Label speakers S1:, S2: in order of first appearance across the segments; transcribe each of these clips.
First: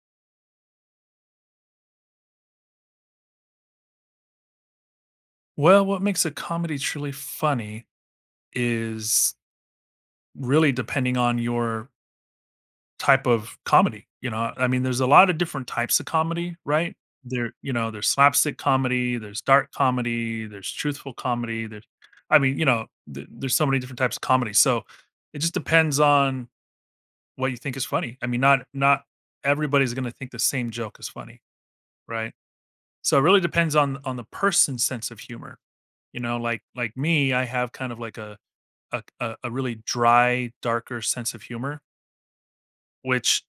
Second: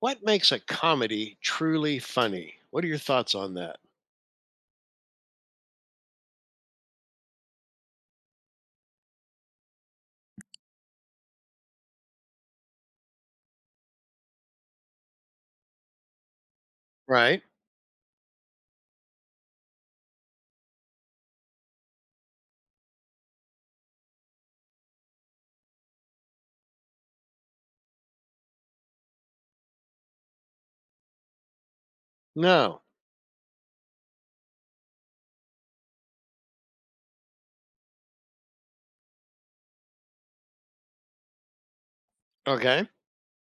S1: What makes a comedy truly funny? What are your thoughts on that?
S2: Well, what makes a comedy truly funny is really depending on your type of comedy. There's a lot of different types of comedy, right?
S1: Right?
S2: There's slapstick comedy, there's dark comedy, there's truthful comedy. There's, I mean, you know, th- There's so many different types of comedy. So it just depends on what you think is funny. I mean, not everybody's going to think the same joke is funny, right?
S1: No.
S2: So it really depends on the person's sense of humor. You know, like me, I have kind of like a really dry, darker sense of humor,
S1: Okay.
S2: which,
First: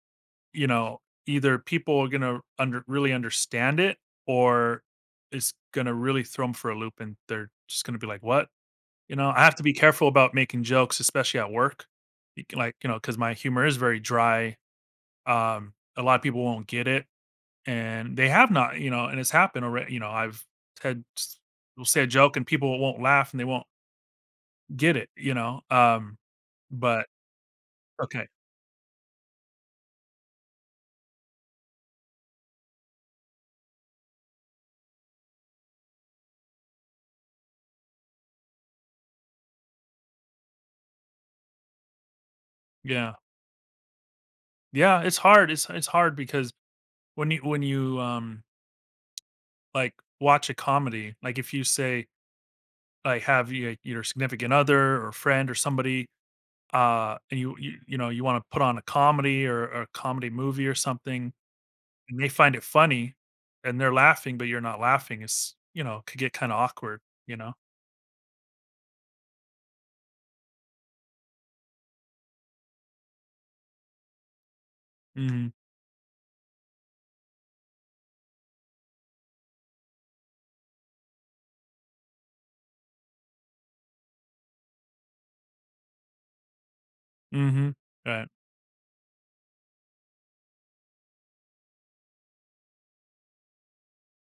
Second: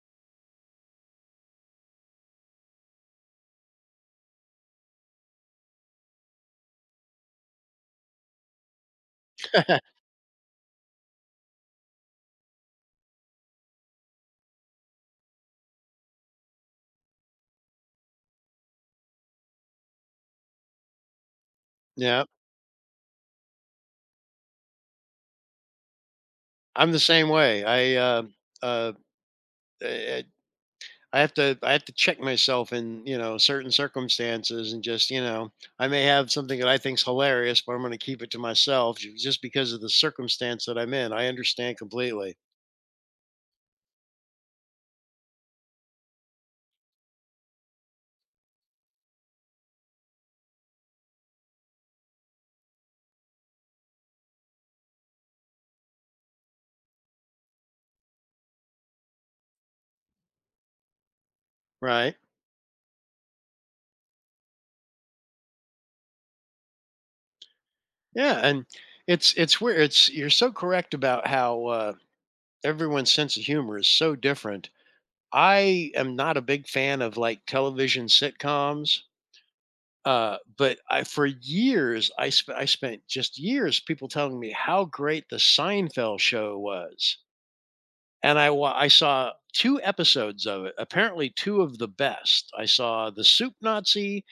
S2: you know, either people are gonna under really understand it or it's gonna really throw them for a loop and they're just gonna be like, "What?" You know, I have to be careful about making jokes, especially at work. You can like, you know, because my humor is very dry. A lot of people won't get it, and they have not, you know, and it's happened already. I've had s will say a
S1: Yeah.
S2: joke and people won't laugh and they won't get it. Um,
S1: I'm the
S2: but
S1: same way.
S2: okay.
S1: Uh, eh, eh, I have to check myself in, you know, certain circumstances, and just, you know, I may have something that I think's hilarious, but I'm going to keep it to myself just because of the circumstance that I'm in. I understand completely.
S2: Yeah. Yeah, it's hard. It's hard because when you like watch a comedy, like if you say like your significant other or friend or somebody and you know you want to put on a comedy or a comedy movie or something
S1: Right?
S2: and they find it funny and they're laughing but you're not laughing, it's, you know, could get kind of awkward, you know.
S1: Yeah. And it's weird. It's, you're so correct about how, everyone's sense of humor is so different.
S2: Mhm.
S1: I am not a big fan of like television sitcoms. But I, for years, I spent just years people telling me how great the Seinfeld show was,
S2: Mhm. Right.
S1: and I saw two episodes of it. Apparently, two of the best. I saw the Soup Nazi,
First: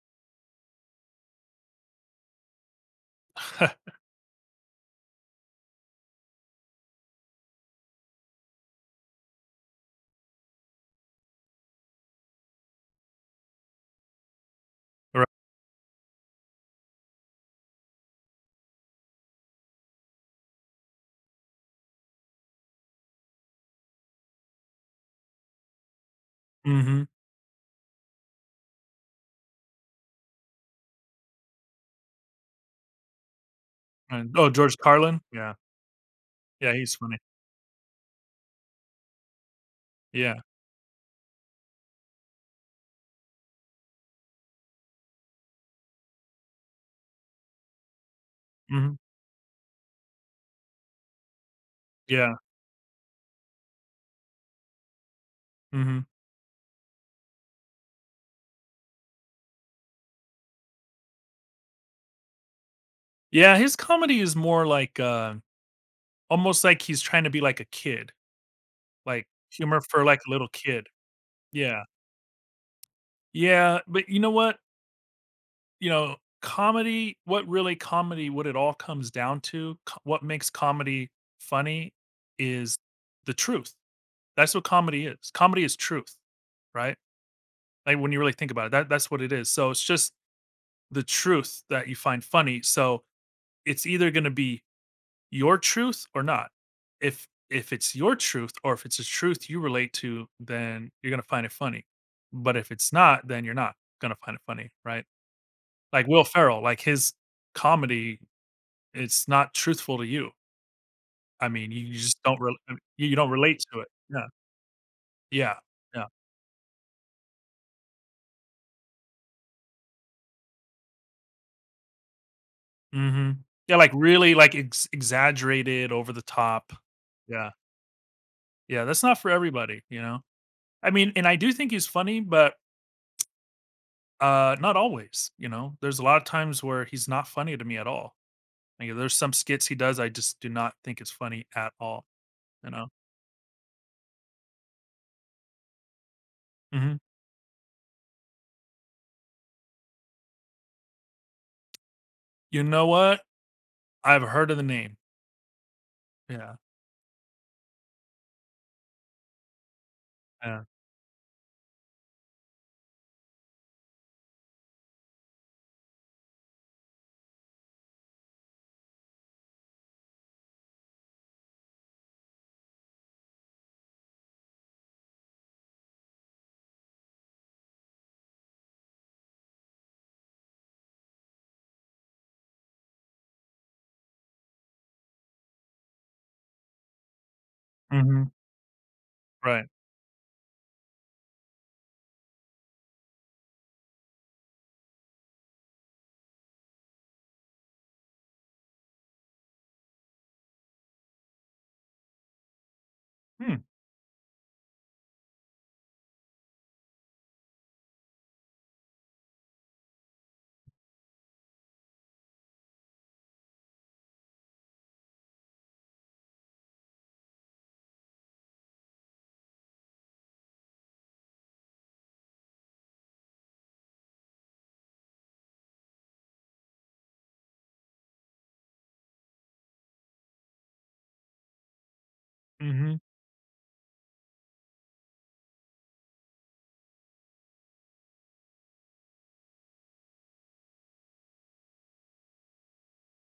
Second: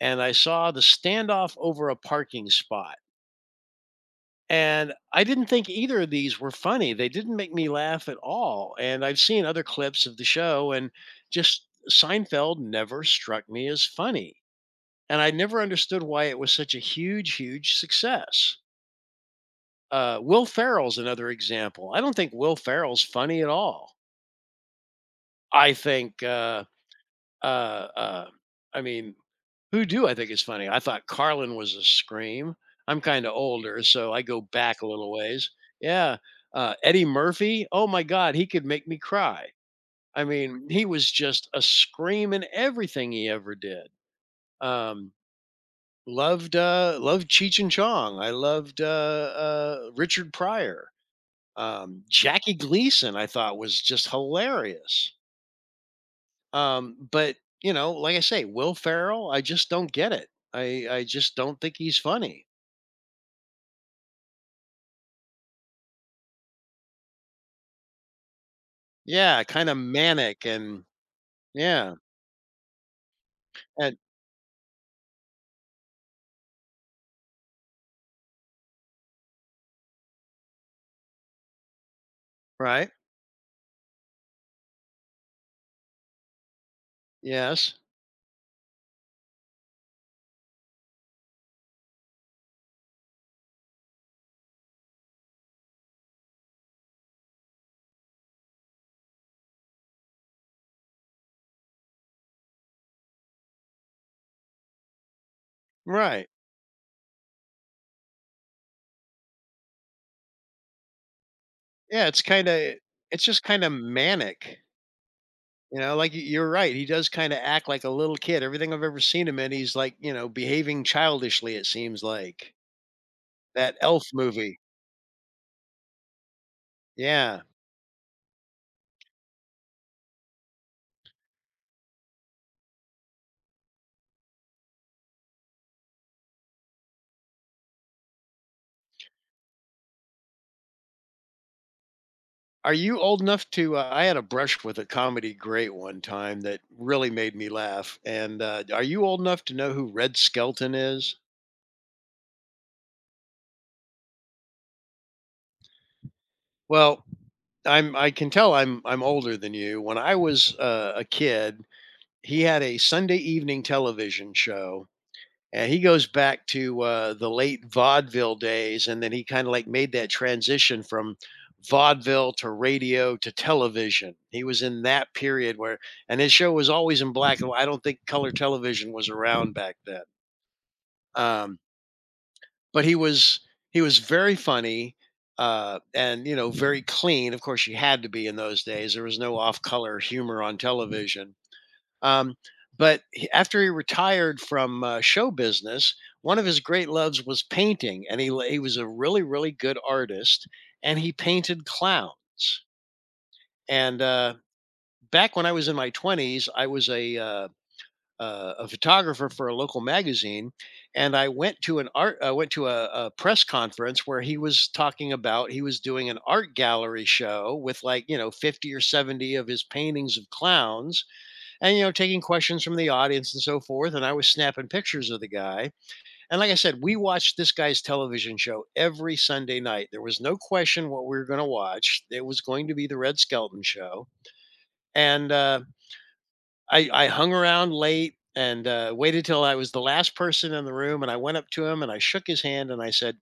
S1: and I saw the standoff over a parking spot. And I didn't think either of these were funny. They didn't make me laugh at all. And I've seen other clips of the show, and just Seinfeld never struck me as funny. And I
S2: Right.
S1: never understood why it was such a huge, huge success. Will Ferrell's another example. I don't think Will Ferrell's funny at all. I think
S2: Mhm.
S1: Uh, uh, I mean, Who-Do I think is funny. I thought Carlin was a scream. I'm kinda older, so I
S2: And,
S1: go
S2: oh, George
S1: back a little
S2: Carlin,
S1: ways.
S2: yeah.
S1: Yeah,
S2: Yeah, he's
S1: Eddie
S2: funny.
S1: Murphy, oh my God, he could make me cry. I
S2: Yeah.
S1: mean, he was just a scream in everything he ever did. Um, Loved, loved Cheech and Chong. I loved,
S2: Mhm.
S1: Richard Pryor.
S2: Yeah.
S1: Jackie Gleason I thought was just hilarious.
S2: Mhm.
S1: But you know, like I say, Will Ferrell, I just don't get it. I just don't think he's funny.
S2: Yeah, his comedy is more like, almost like he's trying to be like a kid, like
S1: Yeah, kind of
S2: humor for like a
S1: manic
S2: little
S1: and
S2: kid. Yeah.
S1: yeah,
S2: Yeah,
S1: and
S2: but you know what? You know, comedy what really comedy what it all comes down to, co what makes comedy funny is
S1: right,
S2: the truth. That's what comedy is. Comedy is truth, right?
S1: yes,
S2: Like, when you really think about it, that's what it is. So, it's just the truth that you find funny. So, it's either gonna be your truth or not. If it's your truth or if it's a truth you relate to, then you're gonna find it funny. But if it's not, then you're not gonna find it funny, right? Like Will
S1: right,
S2: Ferrell, like his comedy, it's not truthful to you. I mean, you
S1: yeah.
S2: just
S1: It's
S2: don't
S1: kind
S2: really
S1: of
S2: you
S1: it's
S2: don't
S1: just
S2: relate
S1: kind of
S2: to it. Yeah,
S1: manic.
S2: yeah,
S1: You know,
S2: yeah.
S1: like you're right. He does kind of act like a little kid. Everything I've ever seen him in, he's like, you know, behaving childishly. It seems like
S2: Mhm. Yeah,
S1: that
S2: like
S1: Elf
S2: really like
S1: movie.
S2: ex exaggerated, over the top.
S1: Yeah.
S2: Yeah, yeah, that's not for everybody, you know? I mean, and I do think he's funny, but uh, not always, you know? There's a lot of times where he's not funny to me at all. Like, there's some skits he does I just do not think it's funny at all, you
S1: Are
S2: know?
S1: you old enough to, I had a brush with a comedy great one time that
S2: Mhm.
S1: really made me laugh. And are you old enough to know who Red Skelton is?
S2: You know what? I've heard of the name. Yeah,
S1: Well, I can tell I'm older than you. When I was,
S2: yeah.
S1: a kid, he had a Sunday evening television show. And he goes back to, the late vaudeville days, and then he kind of like made that transition from vaudeville to radio to television. He was in that period where, and his show was always in black and white. I don't think color television was around back then. Um, but he was He was very funny, and you know, very clean. Of course, you had to be
S2: Mhm.
S1: in those days. There was no off
S2: Right.
S1: color humor on television. um, but after he retired from, show business, one of his great loves was painting, and he was a really, really good artist, and he painted clowns.
S2: Hmm.
S1: And back when I was in my twenties, I was a, a photographer for a local magazine, and I went to a press conference where he was talking about he was doing an art gallery show with, like, you know, 50 or 70 of his paintings of clowns, and, you know, taking questions from the audience and so forth. And I was snapping pictures of the guy, and like I said, we watched this guy's television show every Sunday night. There was no question what we were going to watch. It was going to be The
S2: Mhm.
S1: Red Skelton Show. And I hung around late and waited till I was the last person in the room, and I went up to him and I shook his hand and I said,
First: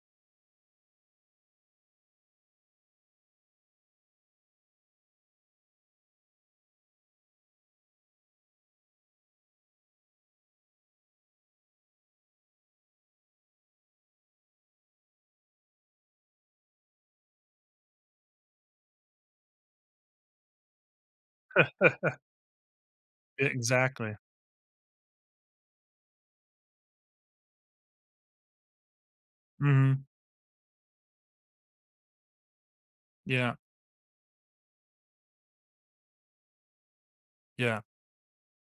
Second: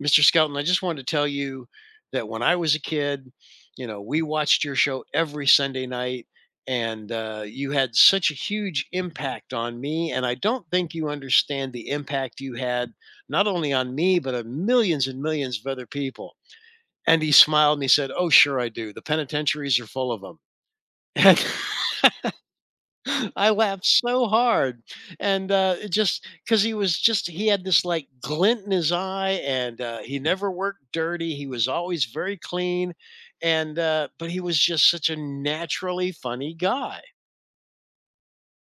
S1: Mr. Skelton, I just wanted to tell you that when I was a kid, you know, we watched your show every Sunday night, and you had such a huge impact on me. And I don't think you understand the impact you had, not only on me, but on millions and millions of other people. And he smiled and he said, Oh, sure, I do. The penitentiaries are full of them. And
S2: E
S1: I laughed
S2: exactly.
S1: so hard, and it just, because he was just, he had this like glint in his eye, and
S2: Mhm.
S1: he never worked dirty. He was always very clean,
S2: Yeah,
S1: and but he was just such a naturally funny guy.
S2: yeah.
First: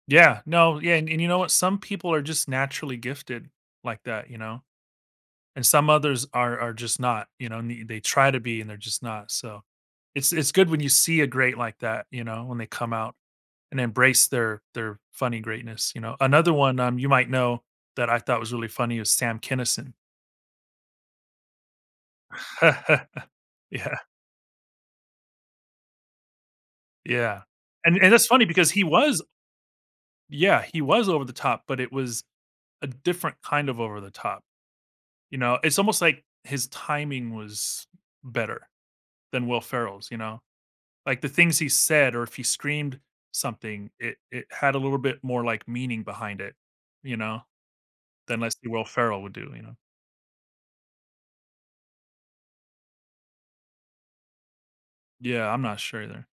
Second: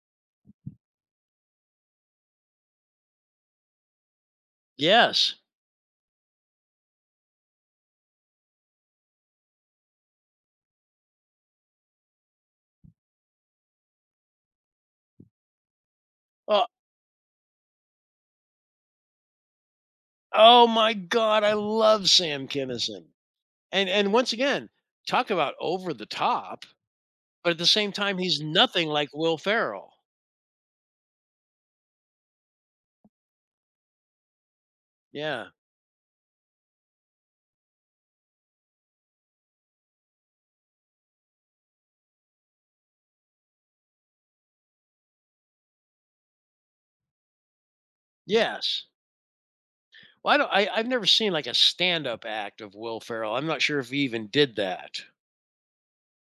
S2: Yeah, no, yeah, and you know what? Some people are just naturally gifted like that, you know?
S1: Yes.
S2: And some others are just not, you know? Ne They try to be, and they're just not, so it's good when you see a great like that, you know, when they come out and embrace their funny greatness, you know? Another
S1: Oh,
S2: one, you might know that I thought was really funny is Sam Kinison.
S1: oh my God, I love Sam Kinison,
S2: Yeah,
S1: and once again, talk about over the top,
S2: yeah.
S1: but at the same
S2: And
S1: time,
S2: that's
S1: he's
S2: funny because he
S1: nothing like
S2: was,
S1: Will Ferrell.
S2: yeah, he was over the top, but it was a different kind of over the top, you
S1: Yeah.
S2: know? It's almost like his timing was better than Will Ferrell's, you know? Like, the things he said or if he screamed something, it had a little bit more, like, meaning behind it, you know, than let's see, Will
S1: Yes.
S2: Ferrell would do, you know?
S1: Well, I don't I I've never seen, like, a stand-up act of Will Ferrell. I'm not sure if he even did that.
S2: Yeah, I'm not sure either.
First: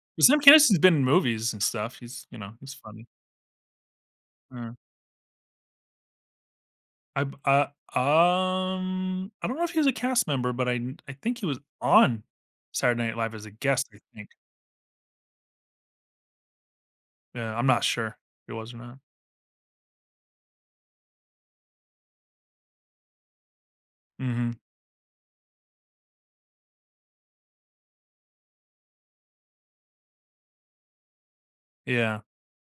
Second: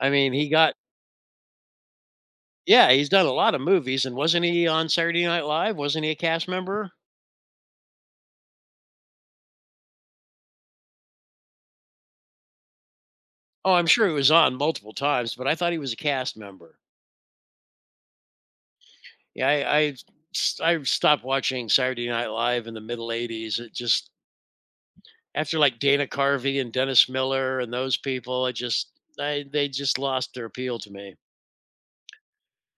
S1: I mean,
S2: Sam
S1: he got,
S2: Kinnison's been in movies and stuff. He's, you know, he's
S1: yeah,
S2: funny.
S1: he's done a lot of movies, and wasn't he
S2: Uh,
S1: on Saturday Night Live? Wasn't he a cast member?
S2: I b uh, I don't know if he was a cast member, but I think he was on Saturday Night Live as a
S1: Oh, I'm
S2: guest, I
S1: sure he
S2: think.
S1: was on multiple times, but I thought he was a cast member.
S2: Yeah, I'm not sure if he was or not.
S1: Yeah, I stopped watching Saturday Night Live in the middle '80s. It just,
S2: Mhm.
S1: after, like, Dana Carvey and Dennis Miller and those people, I just, I they just lost their appeal to me.
S2: Yeah.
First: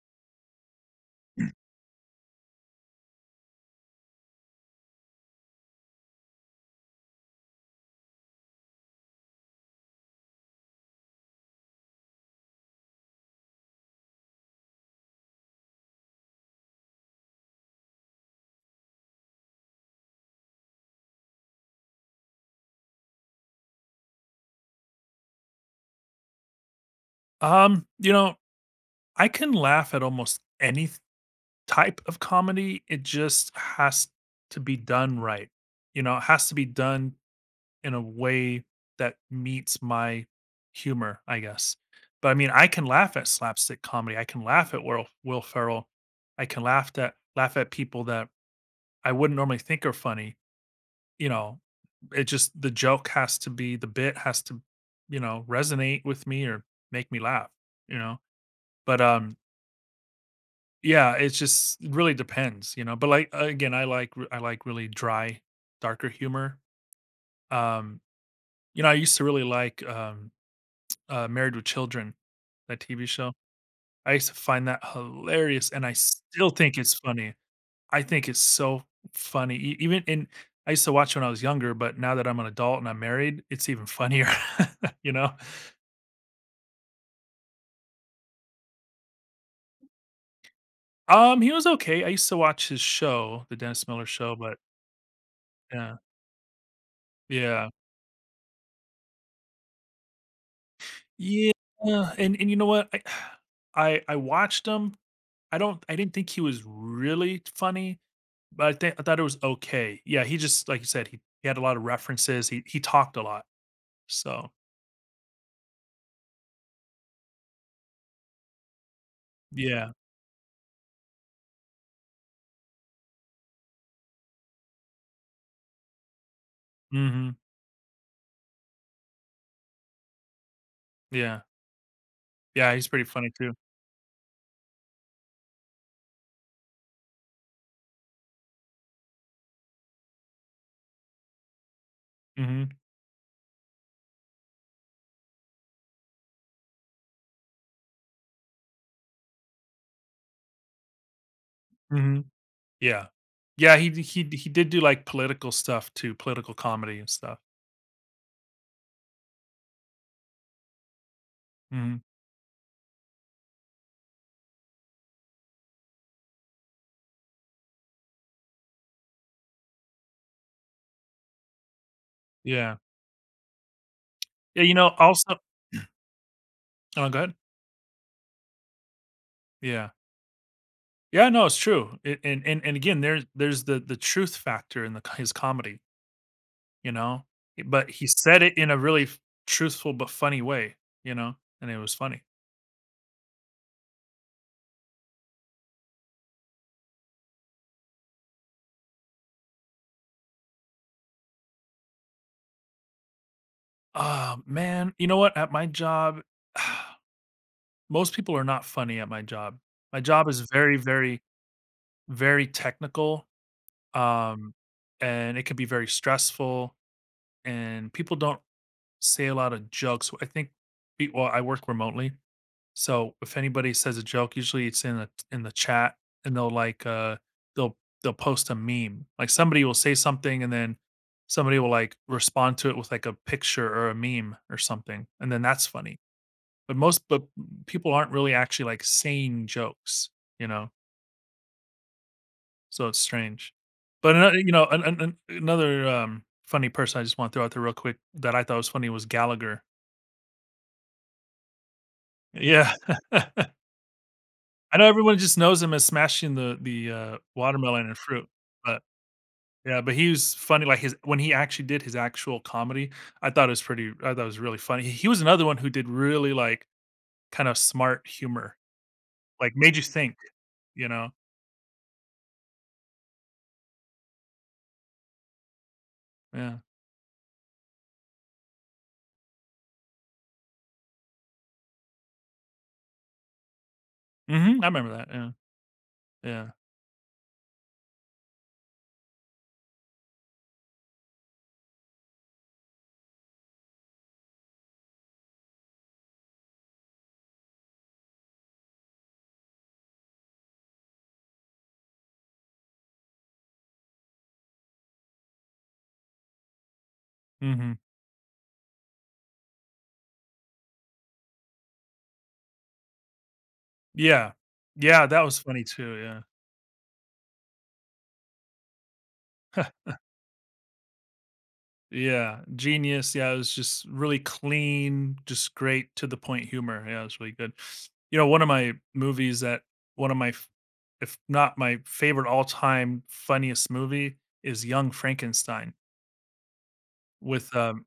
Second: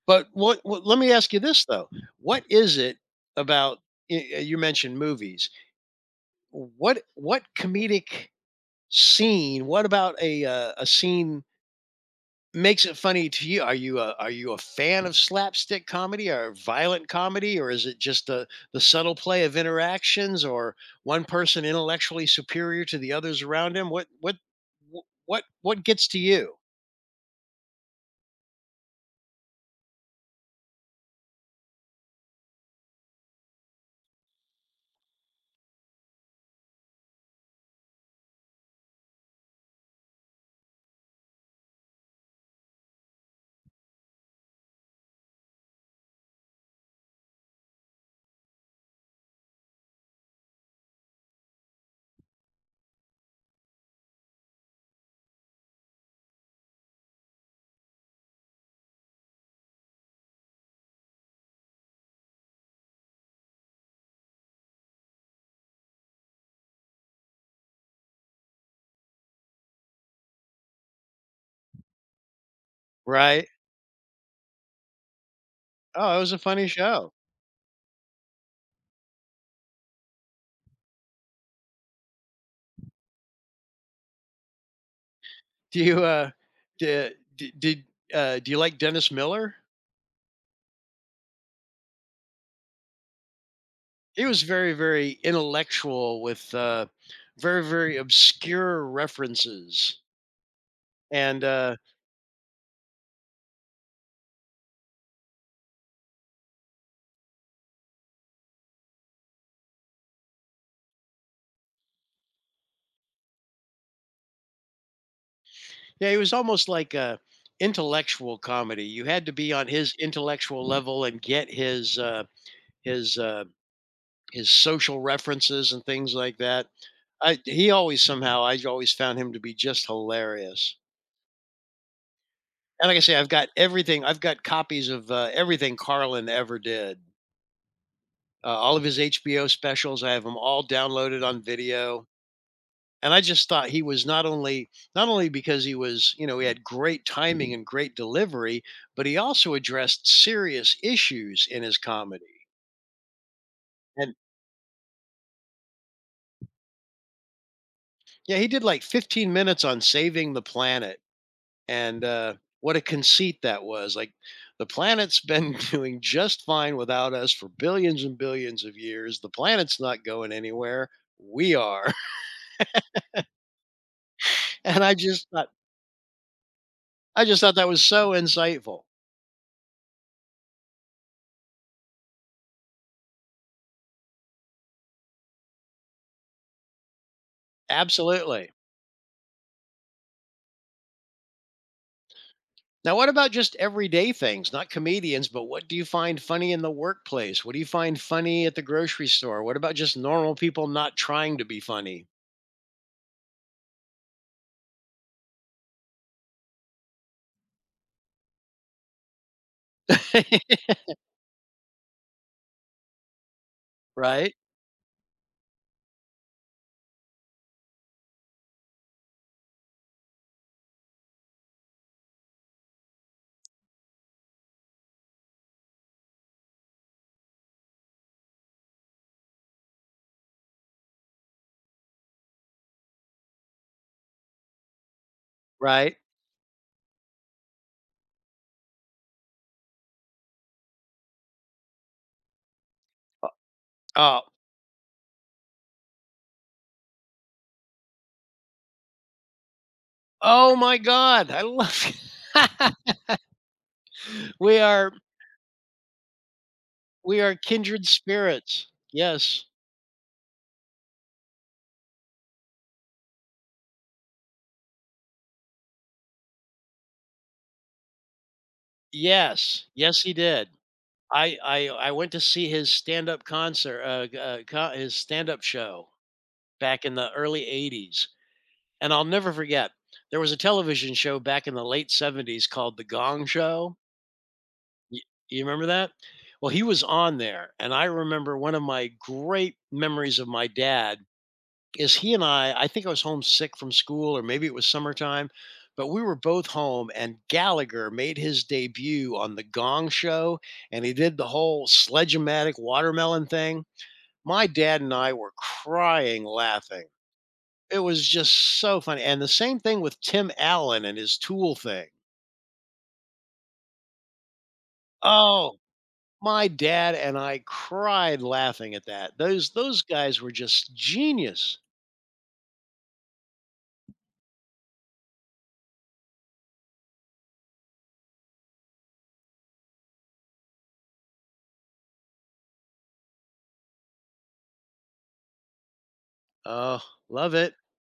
S1: But what let me ask you this though. What is it about, y y you mentioned movies. What comedic scene, what about a scene makes it funny to you? Are you a, are you a fan of slapstick comedy or violent comedy, or is it just the subtle play of interactions or one person intellectually superior to the others around him? What wh what gets to you?
S2: You know, I can laugh at almost any th type of comedy. It just has to be done right. You know, it has to be done in a way that meets my humor, I guess. But I mean, I can laugh at slapstick comedy. I can laugh at Will Ferrell. I can laugh at people that I wouldn't normally think are funny. You know, it just the joke has to be, the bit has to, you know, resonate with me or make me laugh. You know, but yeah, it's just it really depends. You know, but like again, I like I like really dry, darker humor. Um, you know, I used to really like Married with Children, that TV show.
S1: Right.
S2: I used to find that hilarious, and I
S1: Oh, it was a
S2: still
S1: funny
S2: think it's
S1: show.
S2: funny. I think it's so funny. E Even in, I used to watch when I was younger, but now that I'm an adult and I'm married, it's even funnier, you know?
S1: Do you, did did, do you like Dennis Miller?
S2: He was okay. I used to watch his show, the Dennis Miller
S1: He
S2: Show,
S1: was
S2: but
S1: very, very
S2: yeah,
S1: intellectual, with, very,
S2: yeah,
S1: very obscure references, and,
S2: yeah. And you know what? I I watched him, I don't, I didn't think he was really funny, but I think I thought it was okay. Yeah, he just like you said, he had a lot of references. He talked a lot. So
S1: yeah, he was almost like a intellectual comedy. You had to be on
S2: yeah.
S1: his intellectual level and get his, uh his social references and things like that.
S2: Mhm.
S1: I He always somehow, I always found him to be just hilarious.
S2: Yeah. Yeah, he's
S1: And like I
S2: pretty
S1: say,
S2: funny too.
S1: I've got copies of, everything Carlin ever did. All of his HBO specials, I have them all downloaded on video,
S2: Mhm.
S1: and I just thought he was, not only because he was, you know, he had great timing and great delivery, but he also addressed serious issues in his
S2: Mhm.
S1: comedy.
S2: Yeah. Yeah,
S1: And
S2: he did do like political stuff too, political comedy and stuff.
S1: yeah, he did like 15 minutes on saving the planet,
S2: Mhm.
S1: and, what a conceit that was, like, "The planet's been doing just fine without us for billions and billions of years. The planet's not going anywhere. We are."
S2: Yeah. Yeah, you
S1: And
S2: know,
S1: I just
S2: also
S1: thought,
S2: oh, go
S1: I
S2: ahead.
S1: just thought that was so insightful.
S2: Yeah. Yeah, no, it's true. It, and again, there's the truth factor in the his comedy, you know? But he said
S1: Absolutely.
S2: it in a really f truthful but funny way, you know? And it was funny.
S1: Now, what about just everyday things, not comedians, but what do you find funny in the workplace? What do you find funny at the grocery store? What about just normal people not trying to be funny?
S2: Ah, man, you know what? At my job, most people are not funny at my job. My job is very, very, very technical,
S1: Right?
S2: um, and it can be very stressful, and people don't say a lot of jokes. I think be Well, I work remotely. So if anybody says a joke, usually it's in the chat, and they'll like they'll they'll post a meme. Like somebody will say something, and then somebody will like respond to it with like a picture or a meme or something, and then that's
S1: Right?
S2: funny. But people aren't really actually like saying jokes, you know. So it's strange. But
S1: Oh,
S2: another, another funny person I just want to throw out there real quick that I thought was funny was Gallagher.
S1: oh my God. I love
S2: Yeah.
S1: we
S2: I know
S1: are,
S2: everyone just knows him as smashing the
S1: we are
S2: watermelon
S1: kindred
S2: and fruit,
S1: spirits.
S2: but
S1: Yes.
S2: yeah, but he was funny, like, his when he actually did his actual comedy, I thought it was pretty I thought it was really funny. He was another one who did really, like, kind of smart humor, like,
S1: Yes.
S2: made you
S1: Yes, he
S2: think,
S1: did.
S2: you know?
S1: I went to see his stand-up concert, his stand-up show
S2: Yeah.
S1: back in the early 80s. And I'll never forget, there was a television show back in the late 70s called The Gong Show.
S2: Mhm, I remember
S1: Y-
S2: that, yeah,
S1: You remember that?
S2: yeah.
S1: Well, he was on there. And I remember one of my great memories of my dad is he and I think I was homesick from school, or maybe it was summertime, but we were both home, and Gallagher made his debut on The Gong Show, and he did the whole sledge-o-matic watermelon thing. My dad and I were crying laughing.
S2: Mhm.
S1: It was just so funny, and the same thing with Tim Allen and his Tool thing.
S2: Yeah. Yeah, that was
S1: Oh,
S2: funny too, yeah.
S1: my dad and I cried laughing at that. Those guys were just genius.
S2: Yeah, genius. Yeah, it was just really clean, just great to the point humor. Yeah, it was really good. You know, one of my movies that one of my, f- if not my favorite all time funniest movie is Young Frankenstein
S1: Oh, love
S2: with,
S1: it.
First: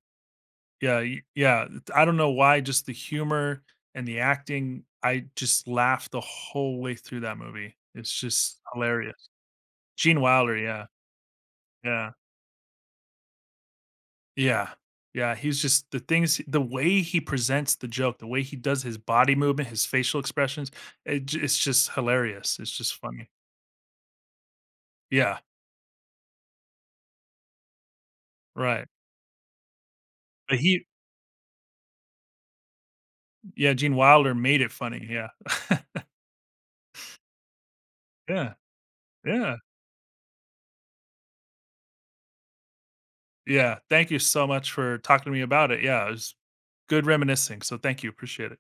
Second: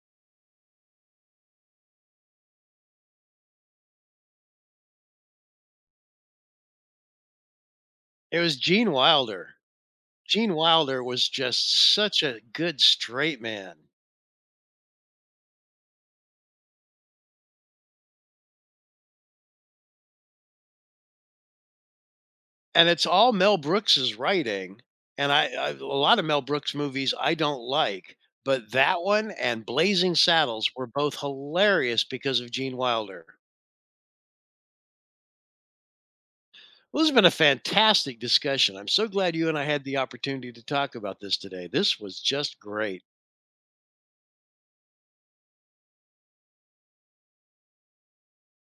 S2: yeah, yeah. I don't know why, just the humor and the acting. I just laughed the whole way through that movie. It's
S1: It was
S2: just
S1: Gene
S2: hilarious.
S1: Wilder.
S2: Gene
S1: Gene
S2: Wilder. Yeah.
S1: Wilder was just
S2: Yeah.
S1: such a good straight man,
S2: Yeah. Yeah, he's just the things, the way he presents the joke, the way he does his body movement, his facial expressions, it's just hilarious. It's
S1: and
S2: just
S1: it's
S2: funny.
S1: all Mel Brooks's writing, and
S2: Yeah,
S1: I a lot of Mel Brooks movies I don't like, but
S2: right.
S1: that one and Blazing
S2: But
S1: Saddles
S2: he
S1: were both hilarious because of Gene Wilder.
S2: Yeah, Gene Wilder made it funny, yeah.
S1: Well, this has been a fantastic
S2: Yeah,
S1: discussion. I'm so glad you
S2: yeah,
S1: and I had the opportunity to talk about this today. This was just great.
S2: yeah. Thank you so much for talking to me about it. Yeah, it was good reminiscing, so thank you, appreciate it.